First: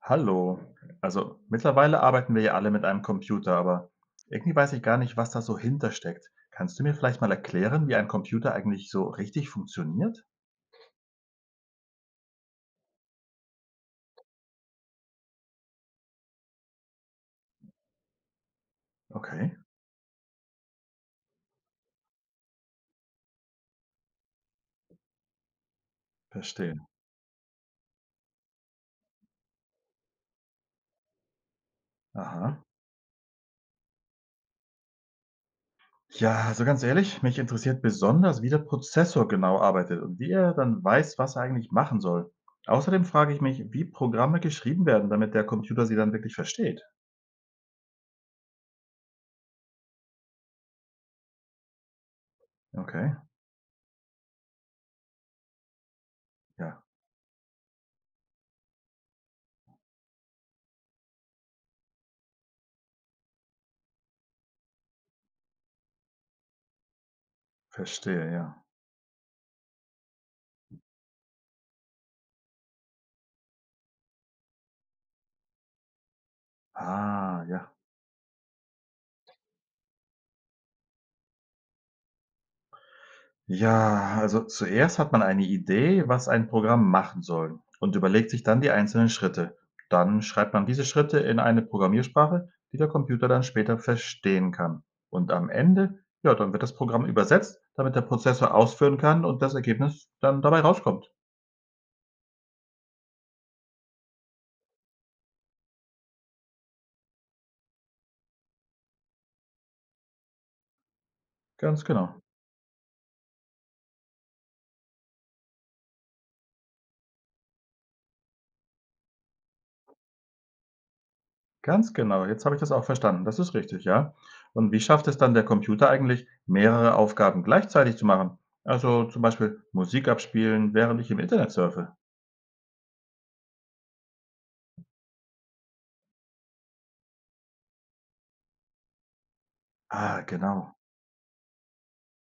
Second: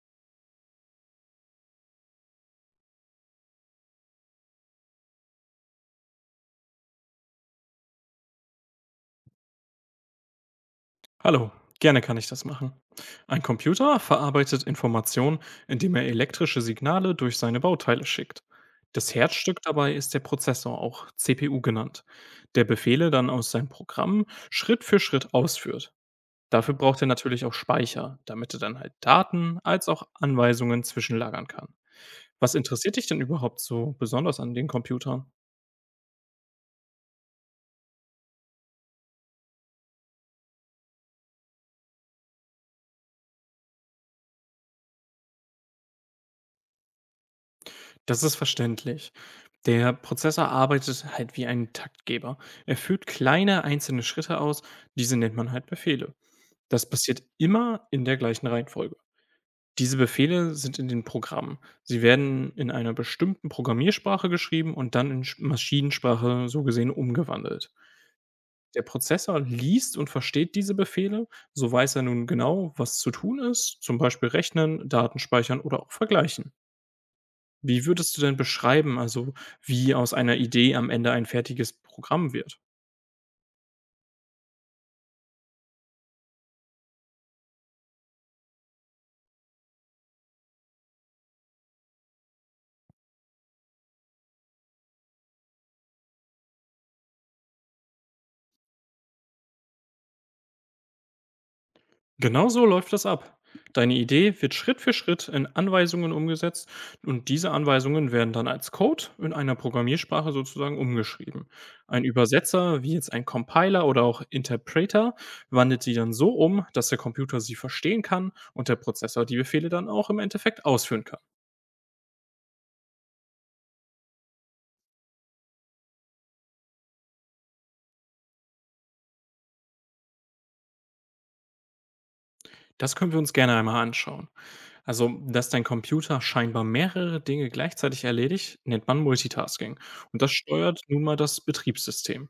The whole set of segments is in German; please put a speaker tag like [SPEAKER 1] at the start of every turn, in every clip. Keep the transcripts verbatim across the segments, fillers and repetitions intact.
[SPEAKER 1] Hallo. Also mittlerweile arbeiten wir ja alle mit einem Computer, aber irgendwie weiß ich gar nicht, was da so hintersteckt. Kannst du mir vielleicht mal erklären, wie ein Computer eigentlich so richtig funktioniert?
[SPEAKER 2] Hallo, gerne kann ich das machen. Ein Computer verarbeitet Informationen, indem er elektrische Signale durch seine Bauteile schickt. Das
[SPEAKER 1] Okay,
[SPEAKER 2] Herzstück dabei ist der Prozessor, auch C P U genannt, der Befehle dann aus seinem Programm Schritt für Schritt ausführt. Dafür
[SPEAKER 1] verstehe.
[SPEAKER 2] braucht er natürlich auch Speicher, damit er dann halt Daten als auch Anweisungen zwischenlagern kann. Was
[SPEAKER 1] Aha.
[SPEAKER 2] interessiert dich denn überhaupt so besonders an den Computern?
[SPEAKER 1] Ja, also ganz ehrlich, mich interessiert besonders, wie der Prozessor genau arbeitet und wie er dann weiß, was er eigentlich machen soll. Außerdem frage ich mich, wie Programme geschrieben werden, damit der Computer sie dann wirklich versteht.
[SPEAKER 2] Das ist verständlich. Der Prozessor arbeitet halt wie ein Taktgeber. Er führt
[SPEAKER 1] Okay,
[SPEAKER 2] kleine einzelne Schritte aus, diese nennt man halt Befehle.
[SPEAKER 1] ja,
[SPEAKER 2] Das passiert immer in der gleichen Reihenfolge. Diese Befehle sind in den Programmen. Sie werden in einer bestimmten Programmiersprache geschrieben und dann in Sch- Maschinensprache so gesehen umgewandelt.
[SPEAKER 1] verstehe, ja.
[SPEAKER 2] Der Prozessor liest und versteht diese Befehle, so weiß er nun genau, was zu tun ist, zum Beispiel rechnen, Daten speichern oder auch vergleichen.
[SPEAKER 1] Ah, ja.
[SPEAKER 2] Wie würdest du denn beschreiben, also, wie aus einer Idee am Ende ein fertiges Programm wird?
[SPEAKER 1] Ja, also zuerst hat man eine Idee, was ein Programm machen soll und überlegt sich dann die einzelnen Schritte. Dann schreibt man diese Schritte in eine Programmiersprache, die der Computer dann später verstehen kann. Und am Ende, ja, dann wird das Programm übersetzt, damit der Prozessor ausführen kann und das Ergebnis dann dabei rauskommt.
[SPEAKER 2] Genau so läuft das ab. Deine Idee wird Schritt für Schritt in Anweisungen umgesetzt und diese Anweisungen werden dann als Code in einer Programmiersprache sozusagen umgeschrieben.
[SPEAKER 1] Ganz
[SPEAKER 2] Ein
[SPEAKER 1] genau.
[SPEAKER 2] Übersetzer, wie jetzt ein Compiler oder auch Interpreter, wandelt sie dann so um, dass der Computer sie verstehen kann und der Prozessor die Befehle dann auch im Endeffekt ausführen kann.
[SPEAKER 1] Ganz genau. Jetzt habe ich das auch verstanden. Das ist richtig, ja. Und wie schafft es dann der Computer eigentlich, mehrere Aufgaben gleichzeitig zu machen? Also zum Beispiel Musik abspielen, während ich im Internet surfe.
[SPEAKER 2] Das können wir uns gerne einmal anschauen. Also, dass dein Computer scheinbar mehrere Dinge gleichzeitig erledigt, nennt man Multitasking.
[SPEAKER 1] Ah,
[SPEAKER 2] Und das
[SPEAKER 1] genau,
[SPEAKER 2] steuert nun mal das Betriebssystem.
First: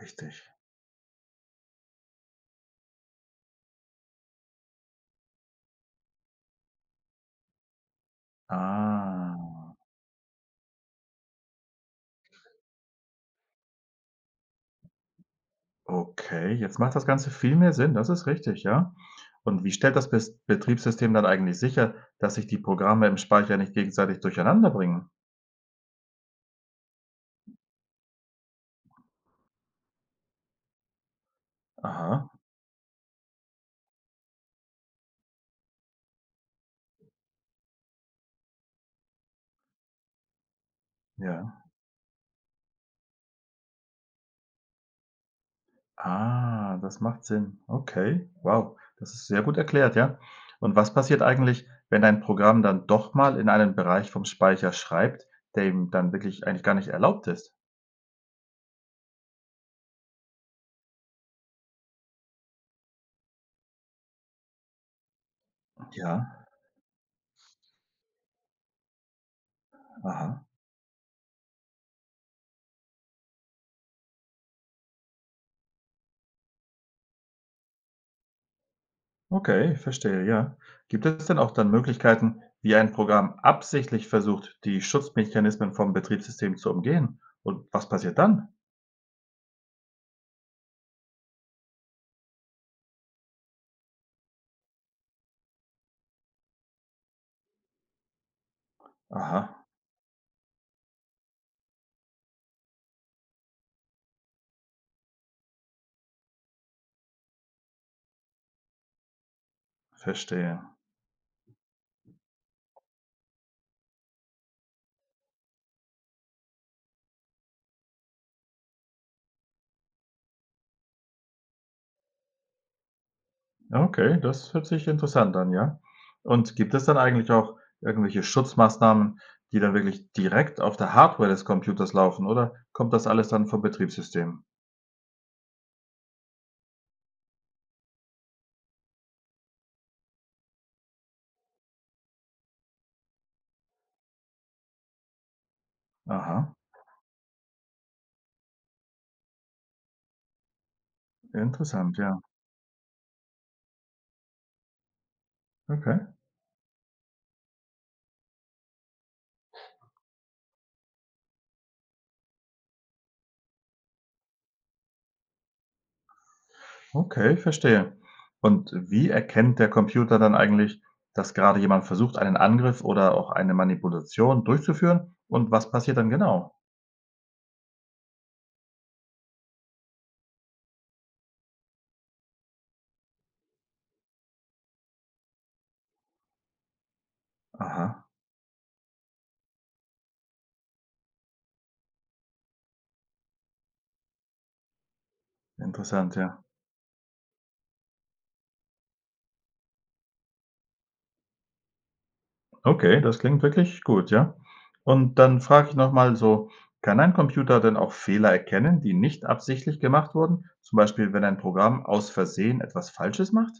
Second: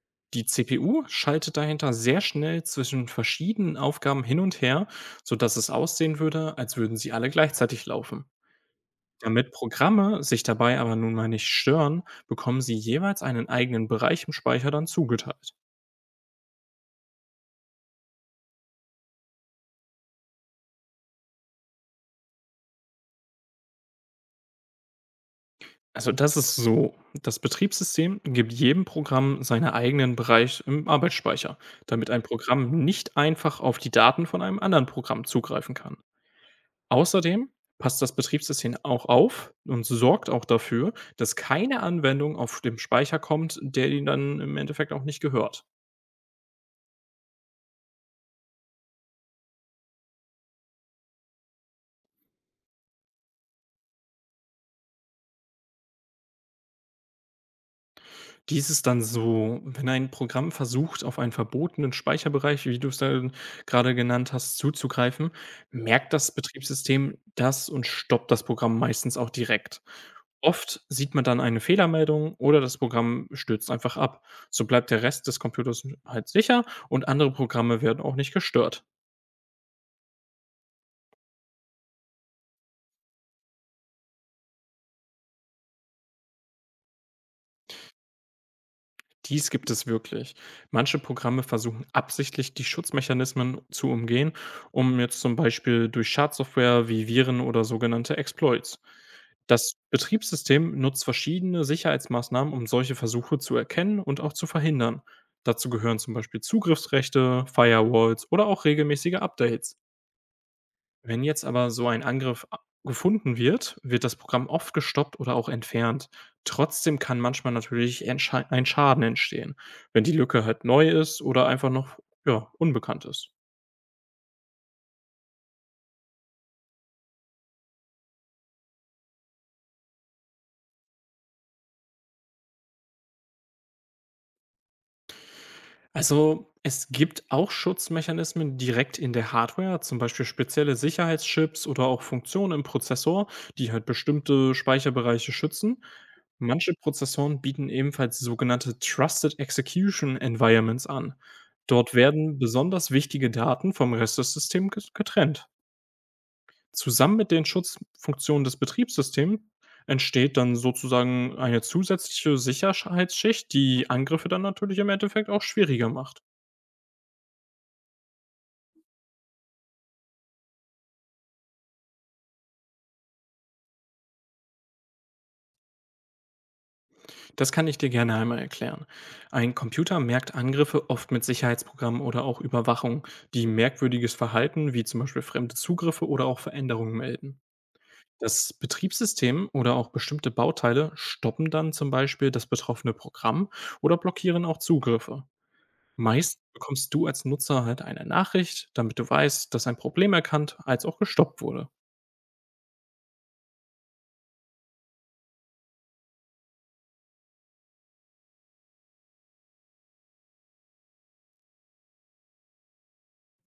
[SPEAKER 1] richtig.
[SPEAKER 2] Die C P U schaltet dahinter sehr schnell zwischen verschiedenen Aufgaben hin und her, sodass es aussehen würde, als würden sie alle gleichzeitig laufen. Damit
[SPEAKER 1] Ah,
[SPEAKER 2] Programme sich dabei aber nun mal nicht stören, bekommen sie jeweils einen eigenen Bereich im Speicher dann zugeteilt.
[SPEAKER 1] okay, jetzt macht das Ganze viel mehr Sinn, das ist richtig, ja. Und wie stellt das Bes Betriebssystem dann eigentlich sicher, dass sich die Programme im Speicher nicht gegenseitig durcheinanderbringen?
[SPEAKER 2] Also das ist so. Das Betriebssystem gibt jedem Programm seinen eigenen Bereich im Arbeitsspeicher, damit ein
[SPEAKER 1] Aha,
[SPEAKER 2] Programm nicht einfach auf die Daten von einem anderen Programm zugreifen kann. Außerdem passt das Betriebssystem auch auf und sorgt auch dafür, dass
[SPEAKER 1] ja.
[SPEAKER 2] keine Anwendung auf dem Speicher kommt, der ihnen dann im Endeffekt auch nicht gehört.
[SPEAKER 1] Ah, das macht Sinn. Okay, wow, das ist sehr gut erklärt, ja. Und was passiert eigentlich, wenn ein Programm dann doch mal in einen Bereich vom Speicher schreibt, der ihm dann wirklich eigentlich gar nicht erlaubt ist?
[SPEAKER 2] Dies ist dann so, wenn ein Programm versucht, auf einen verbotenen Speicherbereich, wie du es dann gerade genannt hast, zuzugreifen, merkt das
[SPEAKER 1] Ja,
[SPEAKER 2] Betriebssystem das und stoppt das Programm meistens auch direkt.
[SPEAKER 1] aha.
[SPEAKER 2] Oft sieht man dann eine Fehlermeldung oder das Programm stürzt einfach ab. So bleibt der Rest des Computers halt sicher und andere Programme werden auch nicht gestört.
[SPEAKER 1] Okay, verstehe, ja. Gibt es denn auch dann Möglichkeiten, wie ein Programm absichtlich versucht, die Schutzmechanismen vom Betriebssystem zu umgehen? Und was passiert dann?
[SPEAKER 2] Dies gibt es wirklich. Manche Programme versuchen absichtlich, die Schutzmechanismen zu umgehen, um jetzt zum Beispiel durch Schadsoftware wie Viren oder sogenannte Exploits.
[SPEAKER 1] Aha,
[SPEAKER 2] Das Betriebssystem nutzt verschiedene Sicherheitsmaßnahmen, um solche Versuche zu erkennen und auch zu verhindern. Dazu gehören zum Beispiel Zugriffsrechte, Firewalls oder auch regelmäßige Updates.
[SPEAKER 1] verstehe.
[SPEAKER 2] Wenn jetzt aber so ein Angriff a- gefunden wird, wird das Programm oft gestoppt oder auch entfernt. Trotzdem kann manchmal natürlich ein Scha- ein Schaden entstehen, wenn die Lücke halt neu ist oder einfach noch ja, unbekannt ist.
[SPEAKER 1] Ja, okay, das hört sich interessant an, ja. Und gibt es dann eigentlich auch irgendwelche Schutzmaßnahmen, die dann wirklich direkt auf der Hardware des Computers laufen, oder kommt das alles dann vom Betriebssystem?
[SPEAKER 2] Also, es gibt auch Schutzmechanismen direkt in der Hardware, zum Beispiel spezielle Sicherheitschips oder auch Funktionen im Prozessor, die halt bestimmte Speicherbereiche schützen.
[SPEAKER 1] Aha,
[SPEAKER 2] Manche Prozessoren bieten ebenfalls sogenannte Trusted Execution Environments an.
[SPEAKER 1] interessant,
[SPEAKER 2] Dort
[SPEAKER 1] ja.
[SPEAKER 2] werden besonders wichtige Daten vom Rest des Systems ges- getrennt.
[SPEAKER 1] Okay.
[SPEAKER 2] Zusammen mit den Schutzfunktionen des Betriebssystems entsteht dann sozusagen eine zusätzliche Sicherheitsschicht, die Angriffe dann natürlich im Endeffekt auch schwieriger macht.
[SPEAKER 1] Okay, verstehe. Und wie erkennt der Computer dann eigentlich, dass gerade jemand versucht, einen Angriff oder auch eine Manipulation durchzuführen? Und was passiert dann genau?
[SPEAKER 2] Das kann ich dir gerne einmal erklären. Ein Computer merkt Angriffe oft mit Sicherheitsprogrammen oder auch Überwachung, die merkwürdiges Verhalten wie zum Beispiel fremde Zugriffe oder auch Veränderungen melden.
[SPEAKER 1] Aha,
[SPEAKER 2] Das Betriebssystem oder auch bestimmte Bauteile stoppen dann zum Beispiel das betroffene Programm oder blockieren auch Zugriffe.
[SPEAKER 1] interessant, ja.
[SPEAKER 2] Meist bekommst du als Nutzer halt eine Nachricht, damit du weißt, dass ein Problem erkannt als auch gestoppt wurde.
[SPEAKER 1] Okay, das klingt wirklich gut, ja. Und dann frage ich nochmal so, kann ein Computer denn auch Fehler erkennen, die nicht absichtlich gemacht wurden? Zum Beispiel, wenn ein Programm aus Versehen etwas Falsches macht?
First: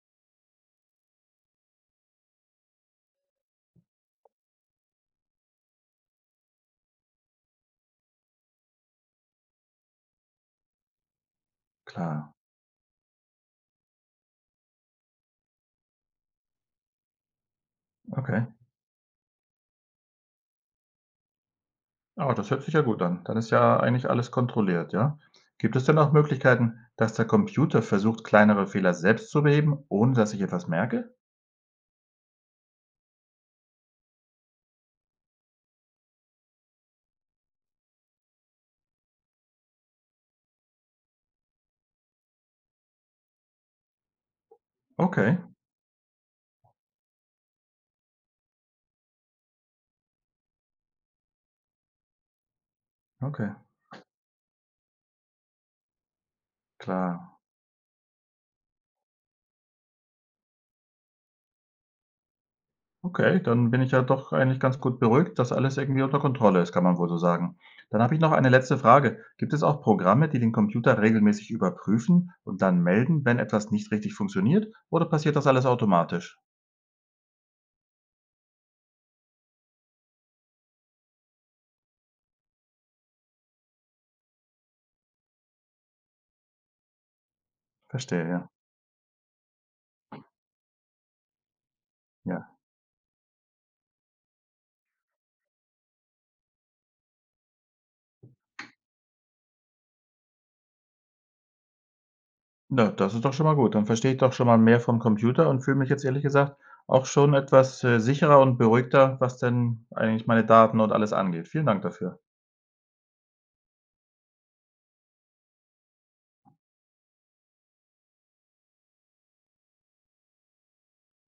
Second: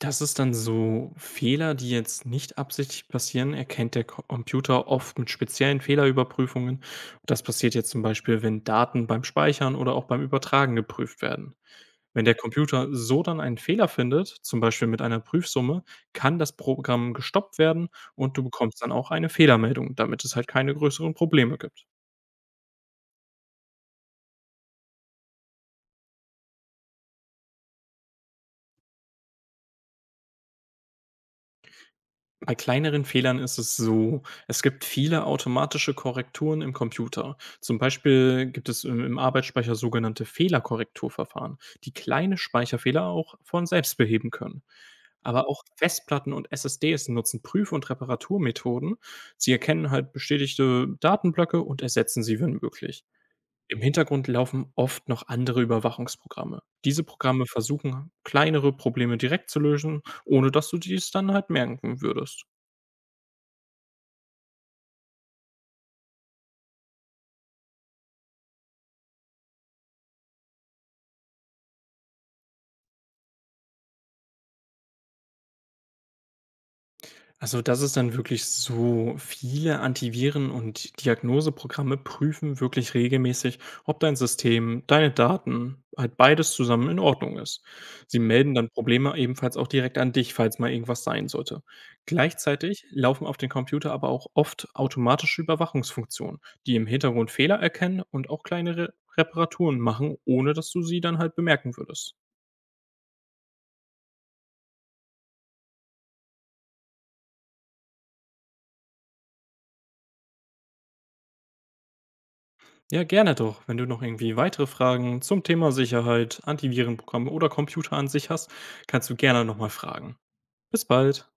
[SPEAKER 2] Dass es dann so Fehler, die jetzt nicht absichtlich passieren, erkennt der Ko- Computer oft mit speziellen Fehlerüberprüfungen. Das passiert jetzt zum Beispiel, wenn Daten beim Speichern oder auch beim Übertragen geprüft werden. Wenn
[SPEAKER 1] Klar,
[SPEAKER 2] der Computer so dann einen Fehler findet, zum Beispiel mit einer Prüfsumme, kann das Programm gestoppt werden und
[SPEAKER 1] okay.
[SPEAKER 2] du bekommst dann auch eine Fehlermeldung, damit es halt keine größeren Probleme gibt.
[SPEAKER 1] Ah, das hört sich ja gut an. Dann ist ja eigentlich alles kontrolliert, ja? Gibt es denn auch Möglichkeiten, dass der Computer versucht, kleinere Fehler selbst zu beheben, ohne dass ich etwas merke?
[SPEAKER 2] Bei kleineren Fehlern ist es so, es gibt viele automatische Korrekturen im Computer. Zum Beispiel gibt es im im Arbeitsspeicher sogenannte Fehlerkorrekturverfahren, die kleine Speicherfehler auch von selbst beheben können.
[SPEAKER 1] Okay,
[SPEAKER 2] Aber auch Festplatten und S S Ds nutzen Prüf- und Reparaturmethoden. Sie erkennen halt bestätigte Datenblöcke und ersetzen sie, wenn möglich.
[SPEAKER 1] okay,
[SPEAKER 2] Im Hintergrund laufen oft noch andere Überwachungsprogramme. Diese
[SPEAKER 1] klar.
[SPEAKER 2] Programme versuchen, kleinere Probleme direkt zu lösen, ohne dass du dies dann halt merken würdest.
[SPEAKER 1] Okay, dann bin ich ja doch eigentlich ganz gut beruhigt, dass alles irgendwie unter Kontrolle ist, kann man wohl so sagen. Dann habe ich noch eine letzte Frage. Gibt es auch Programme, die den Computer regelmäßig überprüfen und dann melden, wenn etwas nicht richtig funktioniert? Oder passiert das alles automatisch?
[SPEAKER 2] Also, dass es dann wirklich so viele Antiviren und Diagnoseprogramme prüfen wirklich regelmäßig, ob dein System, deine Daten, halt beides zusammen in Ordnung ist. Sie
[SPEAKER 1] Verstehe, ja.
[SPEAKER 2] melden dann Probleme ebenfalls auch direkt an dich, falls mal irgendwas sein sollte.
[SPEAKER 1] Ja.
[SPEAKER 2] Gleichzeitig laufen auf dem Computer aber auch oft automatische Überwachungsfunktionen, die im Hintergrund Fehler erkennen und auch kleine Re Reparaturen machen, ohne dass du sie dann halt bemerken würdest.
[SPEAKER 1] Na, das ist doch schon mal gut. Dann verstehe ich doch schon mal mehr vom Computer und fühle mich jetzt ehrlich gesagt auch schon etwas, äh, sicherer und beruhigter, was denn eigentlich meine Daten und alles angeht. Vielen Dank dafür.
[SPEAKER 2] Ja, gerne doch. Wenn du noch irgendwie weitere Fragen zum Thema Sicherheit, Antivirenprogramme oder Computer an sich hast, kannst du gerne nochmal fragen. Bis bald.